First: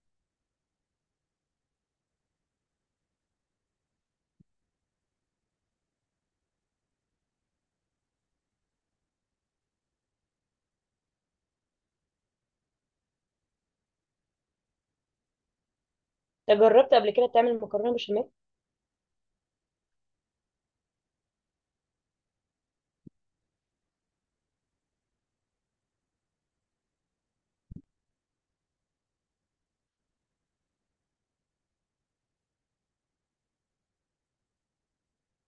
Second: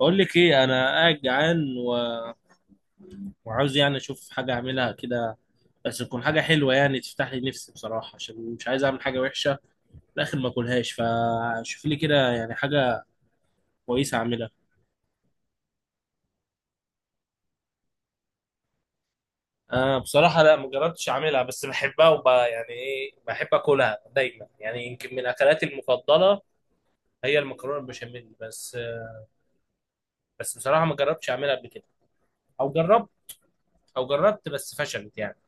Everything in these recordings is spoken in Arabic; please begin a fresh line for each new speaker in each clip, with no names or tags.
بقول لك ايه، انا قاعد جعان وعاوز يعني اشوف حاجه اعملها كده، بس تكون حاجه حلوه يعني تفتح لي نفسي بصراحه، عشان مش عايز اعمل حاجه وحشه في الاخر ما اكلهاش. فشوف لي كده يعني حاجه كويسه اعملها.
ده جربت قبل كده تعمل مكرونه بشاميل؟
آه بصراحه لا، ما جربتش اعملها، بس بحبها وب يعني ايه بحب اكلها دايما، يعني يمكن من اكلاتي المفضله هي المكرونه البشاميل بس. بس بصراحه ما جربتش اعملها قبل كده، او جربت، او جربت بس فشلت يعني.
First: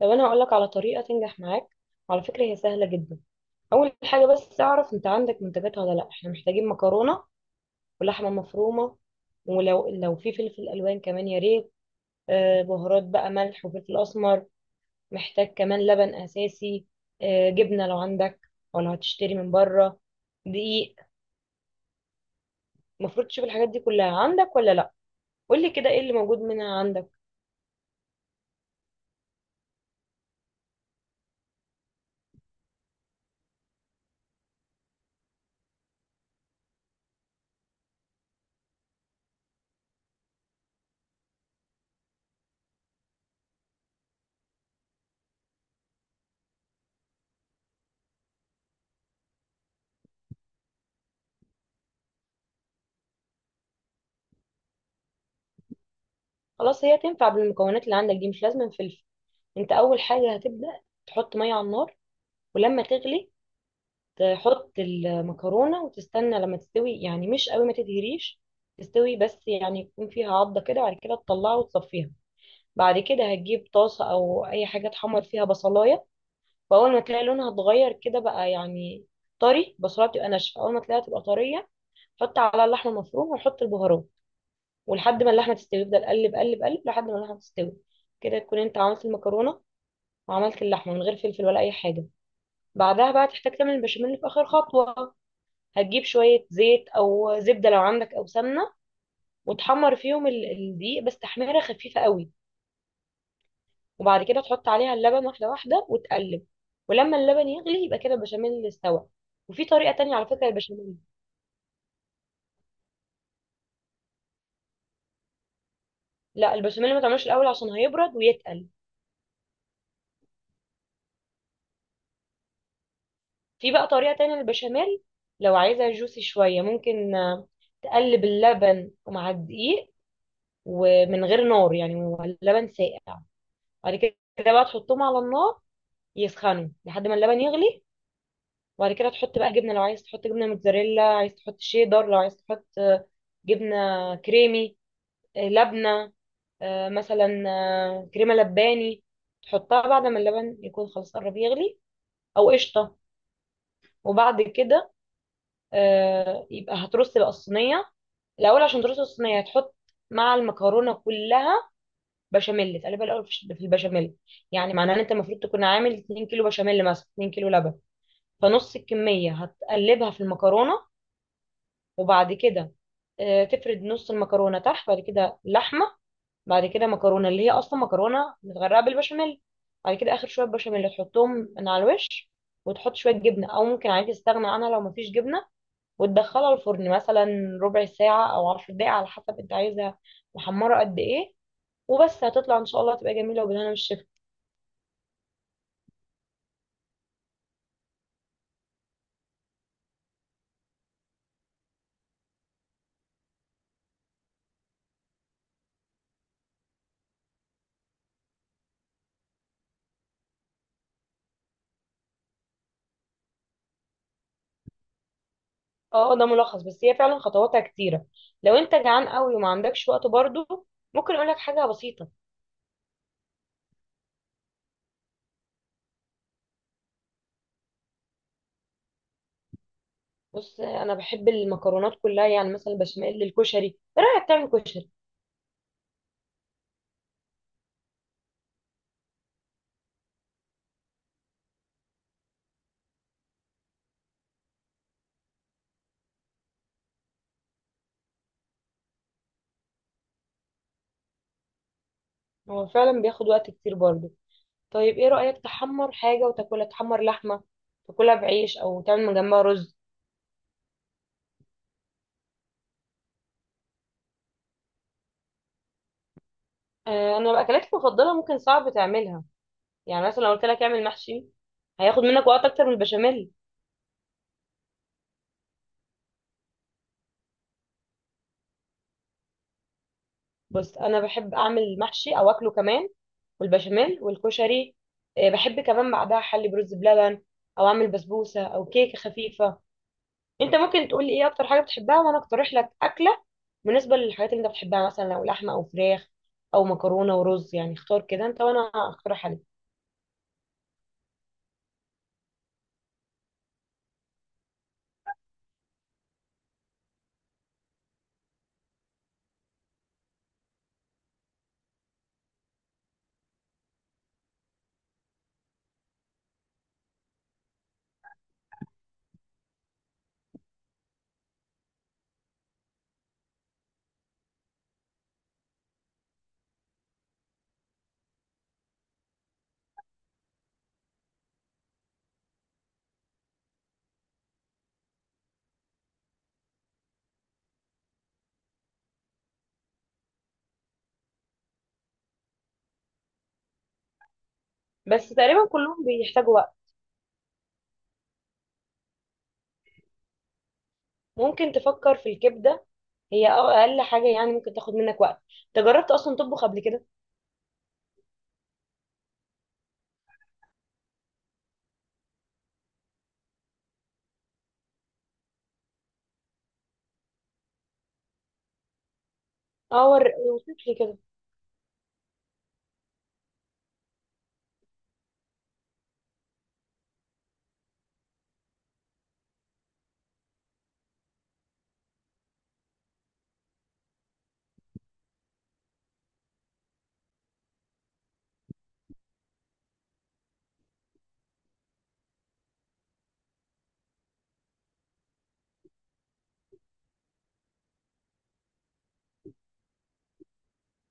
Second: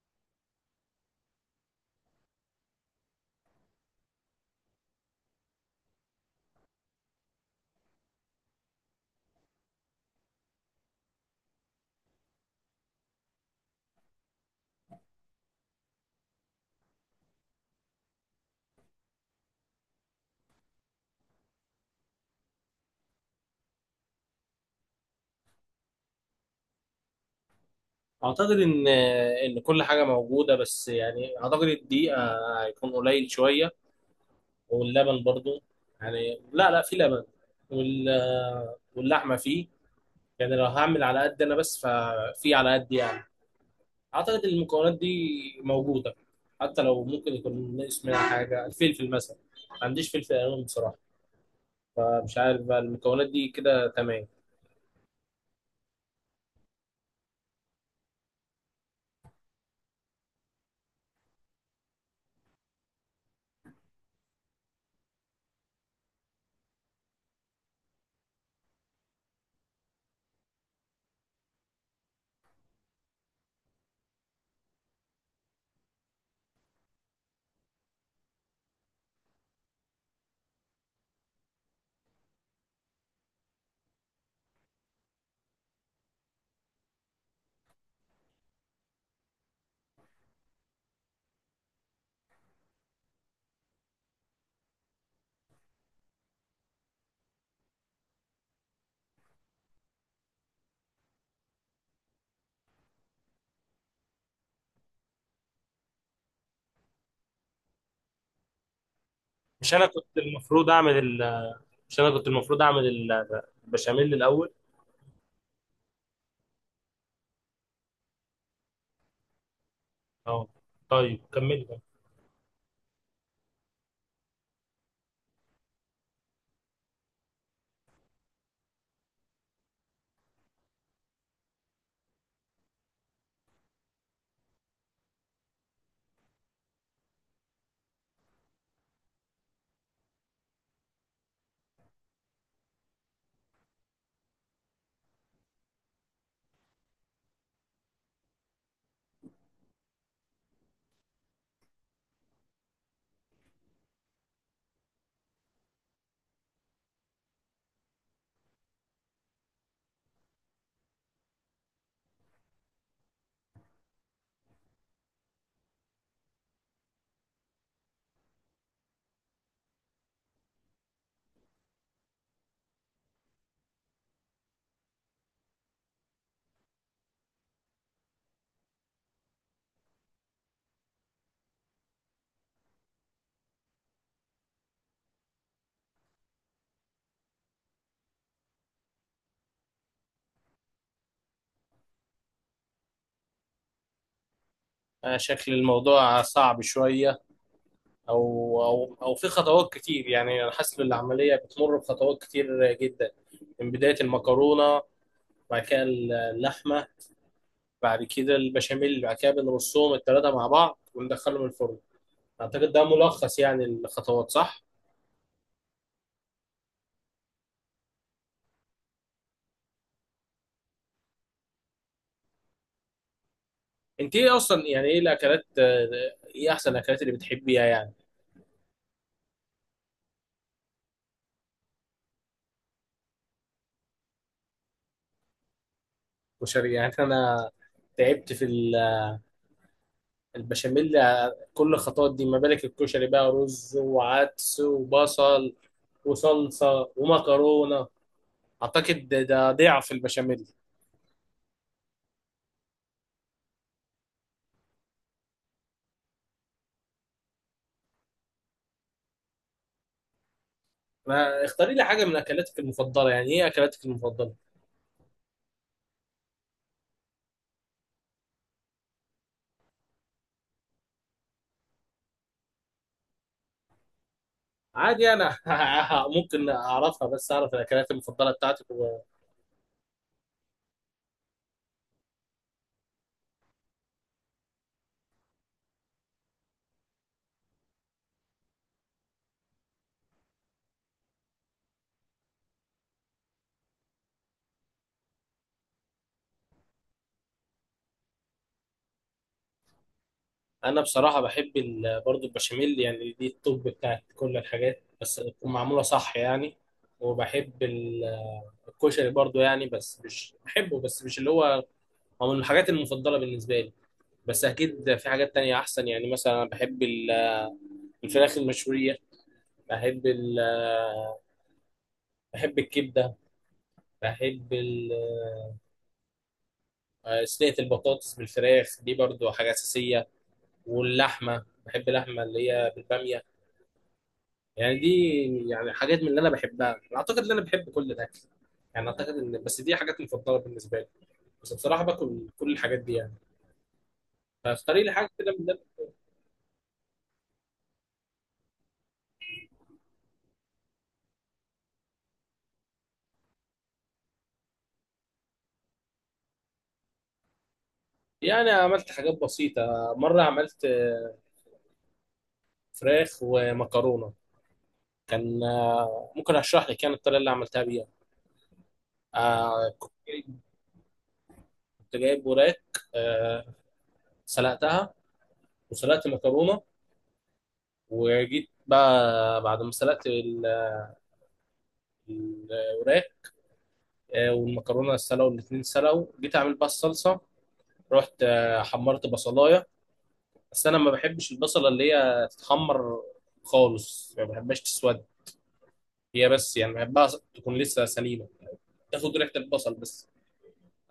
لو انا هقولك على طريقه تنجح معاك، وعلى فكره هي سهله جدا. اول حاجه بس اعرف انت عندك منتجات ولا لا، احنا محتاجين مكرونه ولحمه مفرومه، ولو لو في فلفل الوان كمان يا ريت. بهارات بقى ملح وفلفل اسمر. محتاج كمان لبن اساسي، جبنه لو عندك او لو هتشتري من بره، دقيق. المفروض تشوف الحاجات دي كلها عندك ولا لا. قول لي كده ايه اللي موجود منها عندك.
اعتقد ان كل حاجه موجوده، بس يعني اعتقد الدقيق هيكون قليل شويه، واللبن برضو يعني لا في لبن، واللحمه فيه، يعني لو هعمل على قد انا بس ففي على قد يعني. اعتقد إن المكونات دي موجوده، حتى لو ممكن يكون ناقص منها حاجه، الفلفل مثلا ما عنديش فلفل الوان بصراحه، فمش عارف بقى المكونات دي كده تمام.
خلاص هي تنفع بالمكونات اللي عندك دي، مش لازم فلفل. انت اول حاجه هتبدا تحط ميه على النار، ولما تغلي تحط المكرونه وتستنى لما تستوي، يعني مش قوي ما تدهريش، تستوي بس يعني يكون فيها عضه كده. بعد كده تطلعها وتصفيها. بعد كده هتجيب طاسه او اي حاجه تحمر فيها بصلايه، واول ما تلاقي لونها اتغير كده بقى يعني طري، بصلايه بتبقى ناشفه اول ما تلاقيها تبقى طريه، حط على اللحمه المفرومه وحط البهارات، ولحد ما اللحمه تستوي افضل قلب قلب قلب لحد ما اللحمه تستوي. كده تكون انت عملت المكرونه وعملت اللحمه من غير فلفل ولا اي حاجه. بعدها بقى تحتاج تعمل البشاميل في آخر خطوة. هتجيب شوية زيت أو زبدة لو عندك أو سمنة، وتحمر فيهم الدقيق بس تحميرة خفيفة قوي، وبعد كده تحط عليها اللبن واحدة واحدة وتقلب. ولما اللبن يغلي يبقى كده البشاميل استوى. وفي
مش انا
طريقة تانية
كنت
على فكرة
المفروض
البشاميل.
اعمل ال... مش انا كنت المفروض اعمل البشاميل الاول؟
لا البشاميل ما تعملوش الأول عشان هيبرد ويتقل.
اه، طيب كمل بقى.
في بقى طريقة تانية للبشاميل، لو عايزها جوسي شوية ممكن تقلب اللبن مع الدقيق ومن غير نار، يعني هو اللبن ساقع، بعد كده بقى تحطهم على النار يسخنوا لحد ما اللبن يغلي. وبعد كده تحط بقى جبنه، لو عايز تحط جبنه موتزاريلا، عايز تحط شيدر، لو عايز تحط جبنه كريمي، لبنه، مثلا كريمه لباني، تحطها بعد ما اللبن يكون خلاص قرب يغلي، او قشطه. وبعد كده يبقى هترص بقى الصينيه. الاول عشان ترص الصينيه هتحط مع المكرونه كلها بشاميل، تقلبها الاول في البشاميل. يعني معناه ان انت المفروض تكون عامل 2 كيلو بشاميل مثلا، 2 كيلو لبن، فنص الكمية هتقلبها في المكرونة. وبعد كده تفرد نص المكرونة تحت، بعد كده لحمة، بعد كده مكرونة اللي هي أصلا مكرونة متغرقة بالبشاميل، بعد كده آخر شوية بشاميل تحطهم من على الوش، وتحط شوية جبنة أو ممكن عادي تستغنى عنها لو مفيش جبنة. وتدخلها الفرن مثلا ربع ساعة أو 10 دقايق على حسب أنت عايزها محمرة قد إيه. وبس هتطلع إن شاء الله تبقى جميلة وبالهنا والشفا.
شكل الموضوع صعب شوية، أو في خطوات كتير، يعني أنا حاسس إن العملية بتمر بخطوات كتير جدا، من بداية المكرونة، بعد كده اللحمة، بعد كده البشاميل، بعد كده بنرصهم التلاتة مع بعض وندخلهم الفرن. أعتقد ده ملخص يعني الخطوات، صح؟
اه ده ملخص، بس هي فعلا خطواتها كتيرة. لو انت جعان قوي وما عندكش وقت برضو ممكن اقول لك حاجة بسيطة.
أنت إيه أصلا يعني، إيه الأكلات، إيه أحسن الأكلات اللي بتحبيها يعني؟
بص انا بحب المكرونات كلها، يعني مثلا بشاميل الكشري. ايه رأيك تعمل كشري؟
وشر يعني أنا تعبت في البشاميل كل الخطوات دي، ما بالك الكشري بقى رز وعدس وبصل وصلصة ومكرونة. أعتقد ده ضعف البشاميل.
هو فعلا بياخد وقت كتير برضو. طيب ايه رأيك تحمر حاجة وتاكلها، تحمر لحمة تاكلها بعيش او تعمل من جنبها رز.
ما اختاري لي حاجة من أكلاتك المفضلة، يعني إيه أكلاتك المفضلة؟
انا الاكلات المفضلة ممكن صعب تعملها. يعني مثلا لو قلت لك اعمل محشي هياخد منك وقت اكتر من البشاميل.
عادي أنا ممكن أعرفها، بس أعرف الأكلات المفضلة بتاعتك.
بص انا بحب اعمل محشي او اكله كمان، والبشاميل والكشري. بحب كمان بعدها احلي برز بلبن، او اعمل بسبوسه او كيكه خفيفه. انت ممكن تقول لي ايه اكتر حاجه بتحبها وانا اقترح لك اكله. بالنسبه للحاجات اللي انت بتحبها، مثلا لو لحمه او فراخ او مكرونه ورز، يعني اختار كده انت وانا اقترح عليك.
وأنا بصراحة بحب برضو البشاميل، يعني دي التوب بتاعت كل الحاجات، بس تكون معمولة صح يعني. وبحب الكشري برضو يعني، بس مش بحبه، بس مش اللي هو هو من الحاجات المفضلة بالنسبة لي، بس اكيد في حاجات تانية احسن. يعني مثلا انا بحب الفراخ المشوية، بحب ال... بحب الكبدة، بحب ال... آه، صينية البطاطس بالفراخ دي برضو حاجة أساسية، واللحمة، بحب اللحمة اللي هي بالبامية. يعني دي يعني حاجات من اللي أنا بحبها. أنا أعتقد إن أنا بحب كل الأكل، يعني أعتقد إن بس دي حاجات مفضلة بالنسبة لي، بس بصراحة باكل كل الحاجات دي يعني. فاختاري لي
بس
حاجة كده من
تقريبا
ده.
كلهم بيحتاجوا وقت. ممكن تفكر في الكبده، هي اقل حاجه يعني ممكن تاخد منك وقت. انت جربت اصلا تطبخ قبل كده؟
يعني عملت حاجات بسيطة، مرة عملت فراخ ومكرونة. كان، ممكن اشرح لك يعني الطريقه اللي عملتها بيها.
اه،
كنت جايب،
وصف لي كده.
كنت جايب وراك، آه، سلقتها وسلقت مكرونه، وجيت بقى بعد ما سلقت الوراك والمكرونه، سلقوا الاثنين سلقوا، جيت اعمل بقى الصلصه. رحت حمرت بصلايه، بس انا ما بحبش البصله اللي هي تتحمر خالص، ما بحبهاش تسود، هي بس يعني بحبها تكون لسه سليمه، تاخد ريحه البصل بس.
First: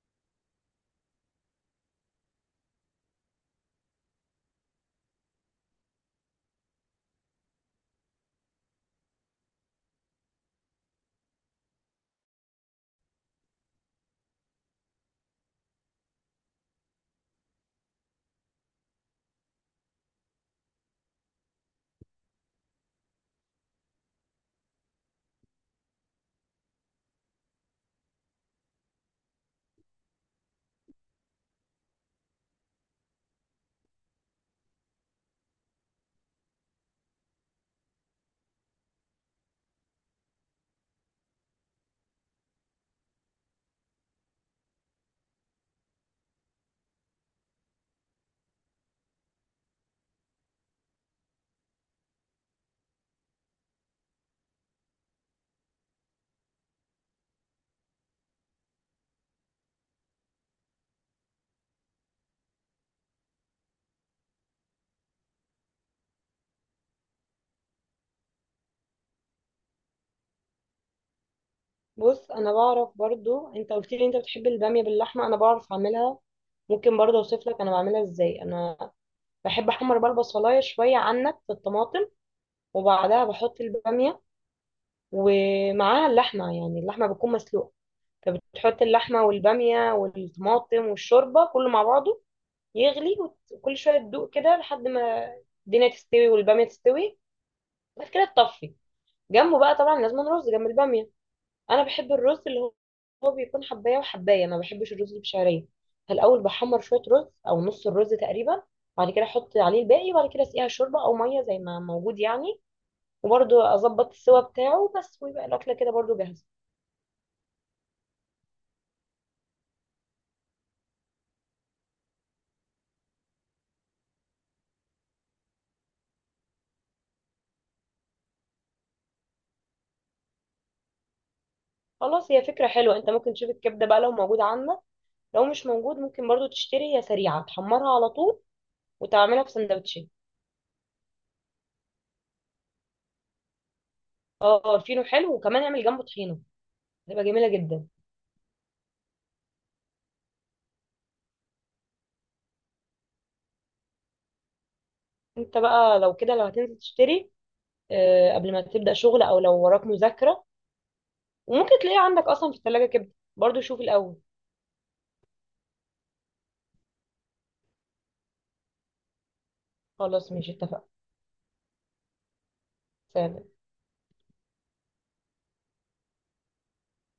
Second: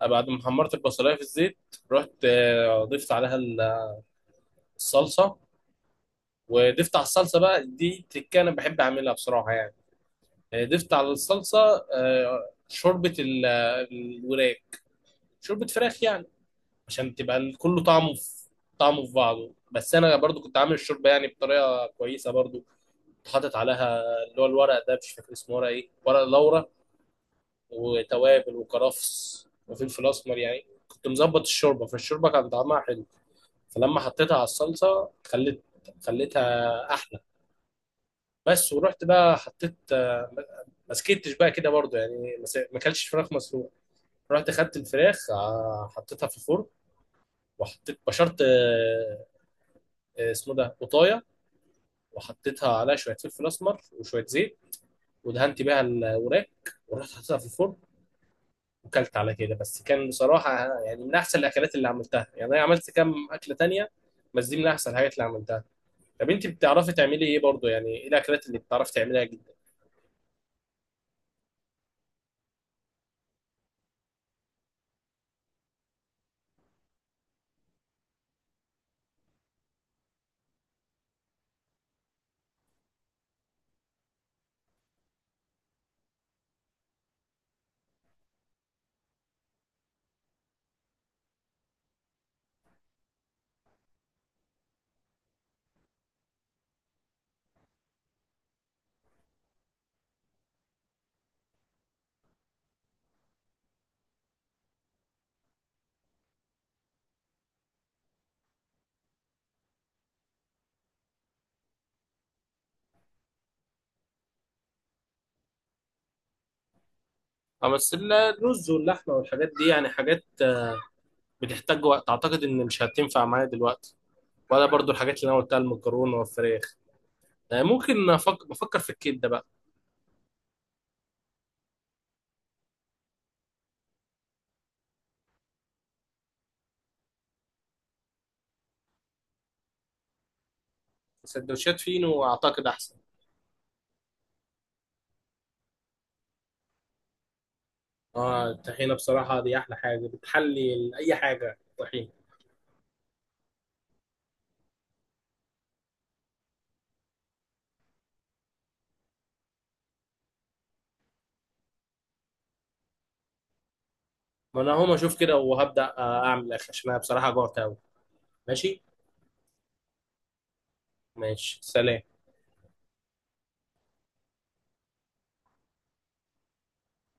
بعد ما حمرت البصلايه في الزيت، رحت ضفت عليها الصلصه، وضفت على الصلصه بقى دي تريكه انا بحب اعملها بصراحه يعني. ضفت على الصلصه شوربه الوراك، شوربه فراخ يعني، عشان تبقى كله طعمه في طعمه في بعضه. بس انا برضو كنت عامل الشوربه يعني بطريقه كويسه برضو، كنت حاطط عليها اللي هو الورق ده، مش فاكر اسمه ورق ايه، ورق لورا وتوابل وكرفس وفلفل اسمر، يعني كنت مظبط الشوربه، فالشوربه كان طعمها حلو، فلما حطيتها على الصلصه خلت، خليتها احلى. بس ورحت بقى حطيت، ما سكتش بقى كده برضو يعني، ما اكلتش فراخ مسلوقه، رحت خدت الفراخ حطيتها في الفرن، وحطيت بشرت، اسمه ده قطايه، وحطيتها عليها شويه فلفل اسمر وشويه زيت، ودهنت بيها الوراك، ورحت حطيتها في الفرن، وكلت على كده. بس كان بصراحه يعني من احسن الاكلات اللي عملتها، يعني انا عملت كام اكله تانية بس دي من احسن الحاجات اللي عملتها. طب انت بتعرفي تعملي ايه برضو، يعني ايه الاكلات اللي بتعرفي تعمليها؟
بص انا بعرف برضو، انت قلت لي انت بتحب الباميه باللحمه، انا بعرف اعملها. ممكن برضو اوصف لك انا بعملها ازاي. انا بحب احمر بقى البصلايه شويه عنك في الطماطم، وبعدها بحط الباميه ومعاها اللحمه، يعني اللحمه بتكون مسلوقه، فبتحط اللحمه والباميه والطماطم والشوربه كله مع بعضه يغلي، وكل شويه تدوق كده لحد ما الدنيا تستوي والباميه تستوي. بعد كده تطفي. جنبه بقى طبعا لازم رز جنب الباميه. انا بحب الرز اللي هو هو بيكون حبايه وحبايه، ما بحبش الرز اللي بشعريه. فالاول بحمر شويه رز او نص الرز تقريبا، بعد كده احط عليه الباقي، وبعد كده اسقيها شوربه او ميه زي ما موجود يعني. وبرده اظبط السوا بتاعه بس، ويبقى الاكله كده برده جاهزه.
اه بس الرز واللحمه والحاجات دي يعني حاجات بتحتاج وقت، اعتقد ان مش هتنفع معايا دلوقتي، ولا برضو الحاجات اللي انا قلتها المكرونه والفراخ. بفكر في الكبده بقى.
خلاص هي فكره حلوه، انت ممكن تشوف الكبده بقى لو موجود عندك، لو مش موجود ممكن برده تشتري، هي سريعه تحمرها على طول وتعملها في سندوتشات.
سندوتشات فينو اعتقد احسن.
اه الفينو حلو، وكمان اعمل جنبه طحينه، هتبقى جميله جدا.
اه الطحينه بصراحه دي احلى حاجه، بتحلي اي حاجه طحينه.
انت بقى لو كده لو هتنزل تشتري، قبل ما تبدأ شغل او لو وراك مذاكرة، وممكن تلاقيه عندك اصلا في الثلاجة كبدة، برضو شوف الاول.
ما انا هقوم اشوف كده وهبدا اعمل اكل، عشان انا بصراحه جوعت قوي. ماشي.
خلاص ماشي اتفقنا.
ماشي، سلام.
سلام.